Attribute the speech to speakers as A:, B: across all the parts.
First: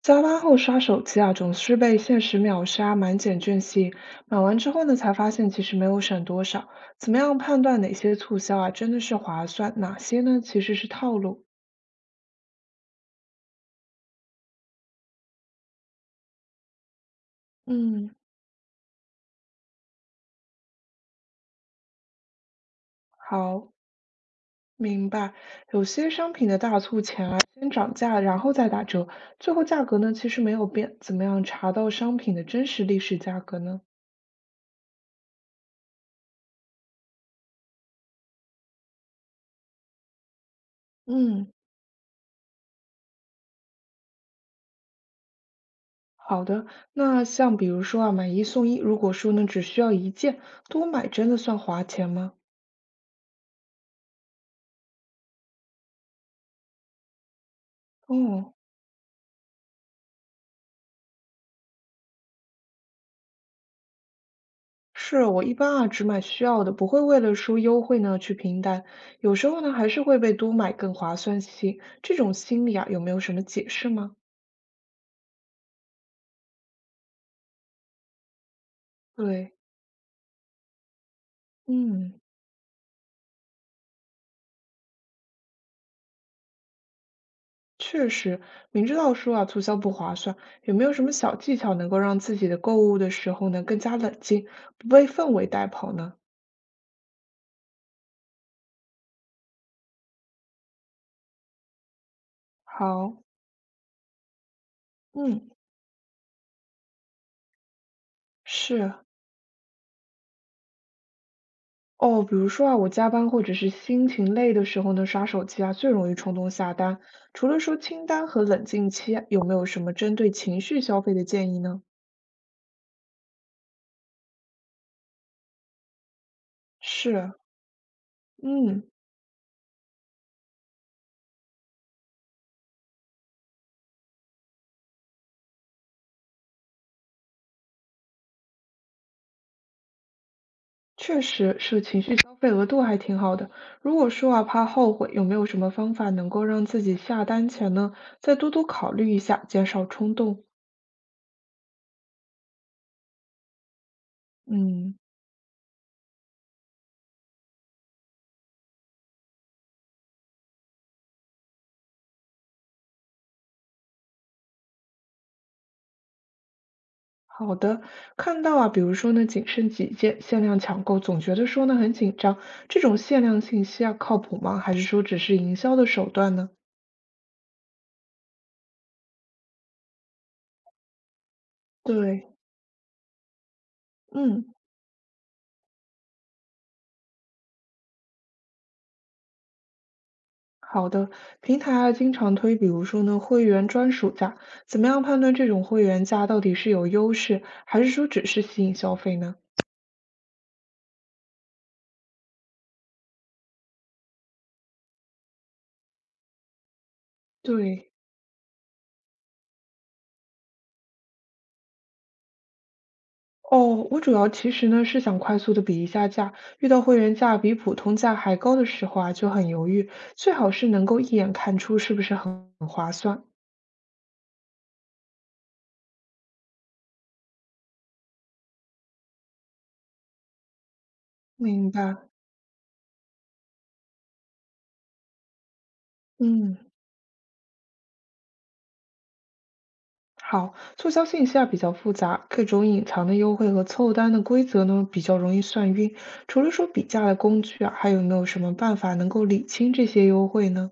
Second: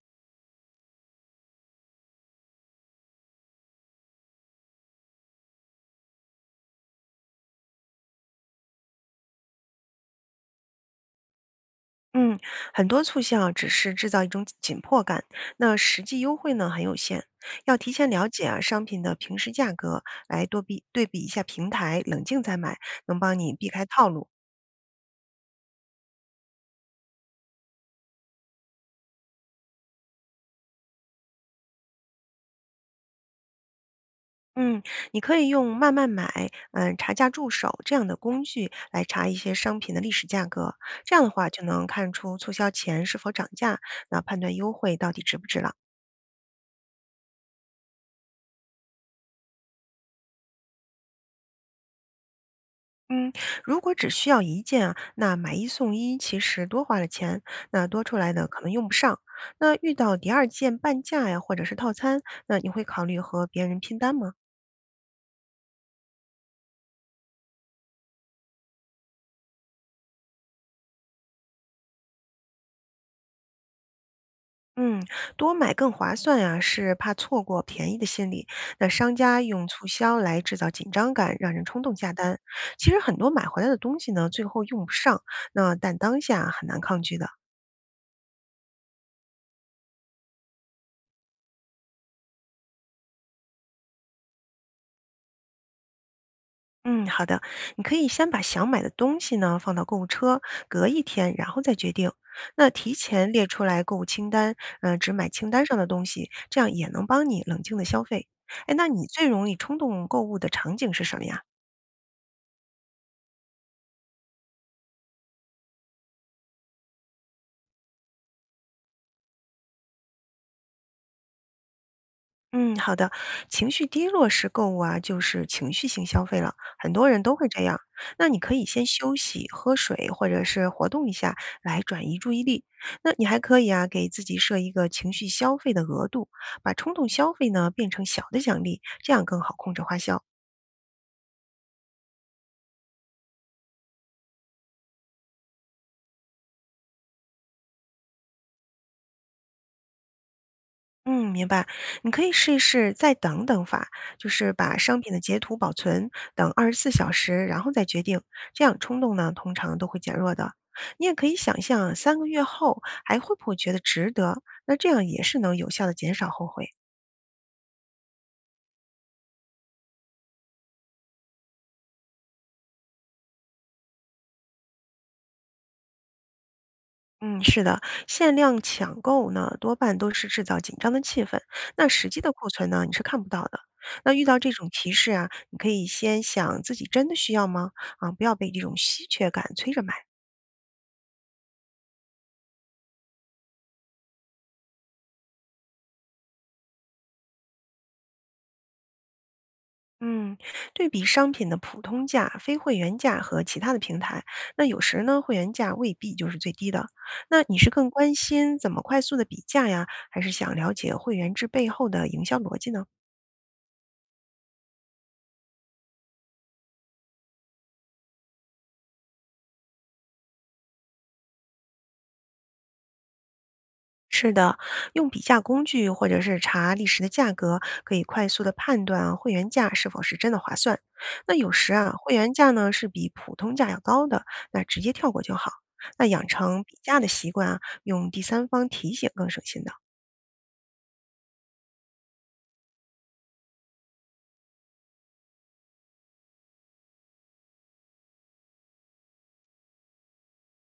A: 加班后刷手机啊，总是被限时秒杀、满减券吸引，买完之后呢，才发现其实没有省多少。怎么样判断哪些促销啊真的是划算，哪些呢其实是套路？
B: 嗯，很多促销啊只是制造一种紧迫感，那实际优惠呢很有限。要提前
A: 嗯，
B: 了解啊商品的平时价格，来多比对比一下平台，冷静再买，能帮你避
A: 好，
B: 开套路。
A: 明白。有些商品的大促前啊，先涨价，然后再打折，最后价格呢其实没有变。怎么样查到商品的真实历史价格呢？
B: 嗯，你可以用慢慢买，查价助手这样的工具来查一些商品的历史价格，这样的话
A: 嗯，
B: 就能看出促销前是否涨价，那判断优惠到底值不值了。
A: 好的，那像比如说啊，买一送一，如果说呢只需要一件，多买真的算划钱吗？
B: 嗯，如果只需要一件啊，那买一送一其实多花了钱，那多出来的
A: 哦，
B: 可能用不上。那遇到第二件半价呀，或者是套餐，那你会考虑和别人拼单吗？
A: 是，我一般啊只买需要的，不会为了说优惠呢去拼单，有时候呢还是会被多买更划算些，这种心理啊有没有什么解释吗？
B: 嗯，多买更划算呀，是怕错过便宜的心理。那商家
A: 对，
B: 用促销来制造紧张感，让人冲动下
A: 嗯，
B: 单。其实很多买回来的东西呢，最后用不上，那但当下很难抗拒的。
A: 确实，明知道说啊促销不划算，有没有什么小技巧能够让自己的购物的时候呢更加冷静，不被氛围带跑呢？
B: 嗯，好的，你可以先把想买的东西呢放到购物车，隔一天然后再决定。那提
A: 好，
B: 前列出来购物清单，只买清
A: 嗯，
B: 单上的东西，这样也能帮你冷静的消费。哎，那
A: 是。
B: 你最容易冲动购物的场景是什么呀？
A: 哦，比如说啊，我加班或者是心情累的时候呢，刷手机啊，最容易冲动下单。除了说清单和冷静期，有没有什么针对情绪消费的建议呢？
B: 嗯，好的。情绪低落时购物啊，就是情绪性消费了，很多
A: 是
B: 人
A: 啊，
B: 都会这样。那你可以
A: 嗯，
B: 先休息、喝水，或者是活动一下，来转移注意力。那你还可以啊，给自己设一个情绪消费的额度，把冲动消费呢变成小的奖励，这样更好控制花销。
A: 确实是情绪消费额度还挺好的。如果说啊，怕后悔，有没有什么方法能够让自己下单前呢，再多多考虑一下，减少冲动？
B: 嗯，明白。你可以试一试再等等法，就是把
A: 嗯。
B: 商品的截图保存，等24小时，然后再决定。这样冲动呢，通常都会减弱的。你也可以想象3个月后还会不会觉得值得，那这样也是能有效的减少后悔。
A: 好的，看到啊，比如说呢，仅剩几件限量抢购，总觉得说呢很紧张，这种限量信息啊，靠谱吗？还是说只是营销的手段呢？
B: 嗯，是的，限量抢购呢，多半都是制造紧张的气氛，那实际的
A: 对，
B: 库存呢，你是看不到的。那遇到
A: 嗯，
B: 这种提示啊，你可以先想自己真的需要吗？啊，不要被这种稀缺感催着买。
A: 好的，平台啊经常推，比如说呢会员专属价，怎么样判断这种会员价到底是有优势，还是说只是吸引消费呢？
B: 嗯，对比商品的普通价、非会员价和其他的平台，那有时呢，会员价未必就是最低的。那你是更
A: 对，
B: 关心怎么快速的比价呀，还是想了解会员制背后的营销逻辑呢？
A: 哦，我主要其实呢是想快速的比一下价，遇到会员价比普通价还高的时候啊，就很犹豫，最好是能够一眼看出是不是很划算。
B: 是的，用比价工具或者是查历史的价格，可以快速的判断会员价是否是真的划算。那有
A: 明
B: 时啊，
A: 白，
B: 会员价呢是比普通价要高的，那直接跳过就好。那养
A: 嗯，
B: 成比价的习惯啊，用第三方提醒更省心的。
A: 好，促销信息啊比较复杂，各种隐藏的优惠和凑单的规则呢比较容易算晕。除了说比价的工具啊，还有没有什么办法能够理清这些优惠呢？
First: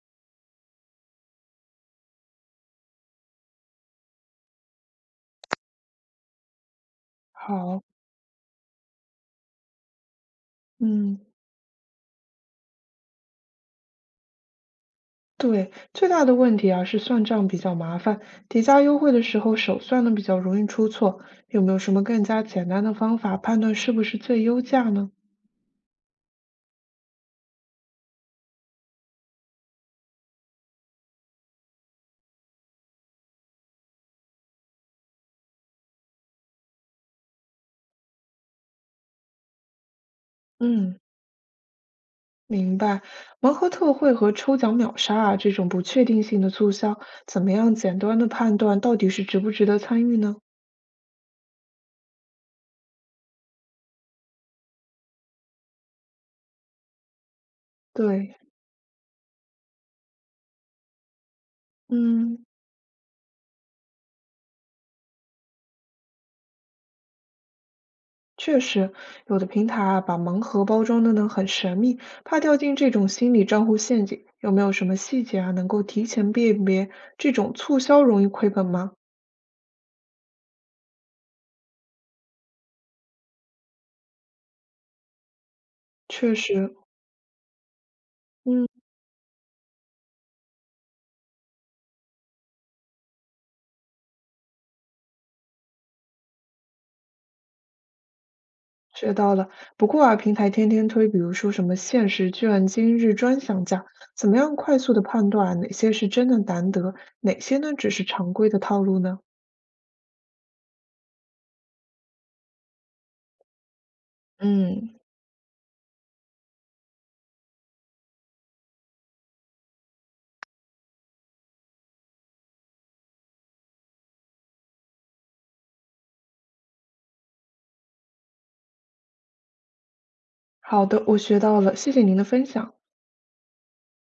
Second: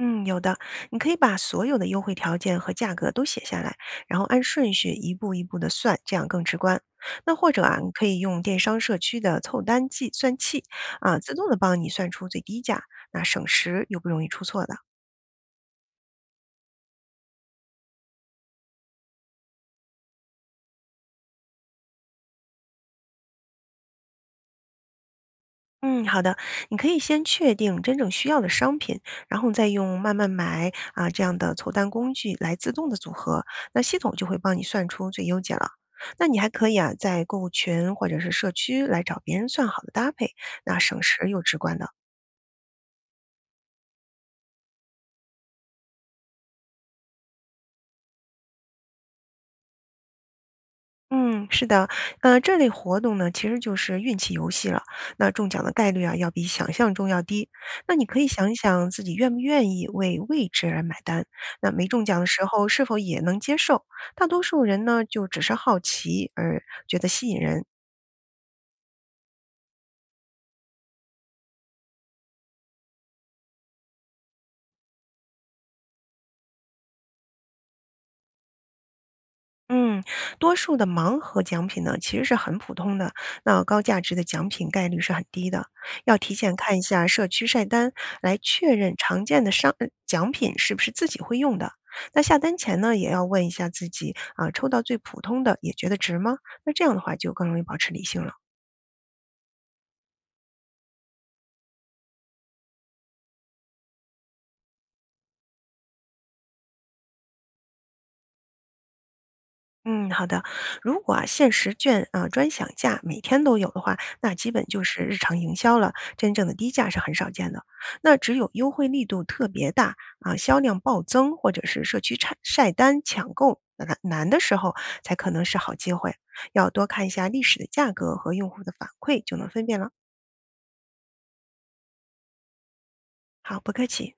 B: 嗯，有的，你可以把所有的优惠条件和价格都写下来，然后按顺序一步一步的算，这样更直观。那或者啊，
A: 好，
B: 你可以用电商社区的凑单计算器啊，
A: 嗯。
B: 自动的帮你算出最低价，那省时又不容易出错的。
A: 对，最大的问题啊是算账比较麻烦，叠加优惠的时候手算呢比较容易出错。有没有什么更加简单的方法判断是不是最优价呢？
B: 嗯，好的，你可以先确定真正需要的商品，然后再用慢慢买啊这样的凑单工具来自动的组合，那系统就会帮你算出最优解了。那你还可以啊，在购物群或者是社区来找别人算好的搭配，那
A: 嗯，
B: 省时又直观的。
A: 明白。盲盒特惠和抽奖秒杀啊这种不确定性的促销，怎么样简单的判断到底是值不值得参与呢？
B: 嗯，是的，这类活动呢，其实就是运气游戏了。那中奖的概率啊，要比想象中要低。那你可以
A: 对，
B: 想一想自己愿不愿意为未知而买单。那没中奖的时
A: 嗯。
B: 候，是否也能接受？大多数人呢，就只是好奇而觉得吸引人。
A: 确实，有的平台啊，把盲盒包装的呢很神秘，怕掉进这种心理账户陷阱。有没有什么细节啊，能够提前辨别这种促销容易亏本吗？
B: 嗯，多数的盲盒奖品呢，其实是很普通的，那高价值的奖品概率是很低的。要提
A: 确
B: 前
A: 实，
B: 看一下社区晒单，来
A: 嗯，
B: 确认常见的奖品是不是自己会用的。那下单前呢，也要问一下自己啊，抽到最普通的也觉得值吗？那这样的话就更容易保持理性了。
A: 学到了。不过啊，平台天天推，比如说什么限时券、今日专享价，怎么样快速的判断啊哪些是真的难得，哪些呢只是常规的套路呢？
B: 嗯，好的。如果啊限时券啊、专享价每天都有的话，那基本就
A: 嗯，
B: 是日常营销了，真正的低价是很少见的。那只有优惠力度特别大啊、销量暴增或者是社区晒晒单抢购难的时候，才可能是好机会。要多看一下历史的价格和用户的反馈，就能分辨了。
A: 好的，我学到了，谢谢您的分享。
B: 好，不客气。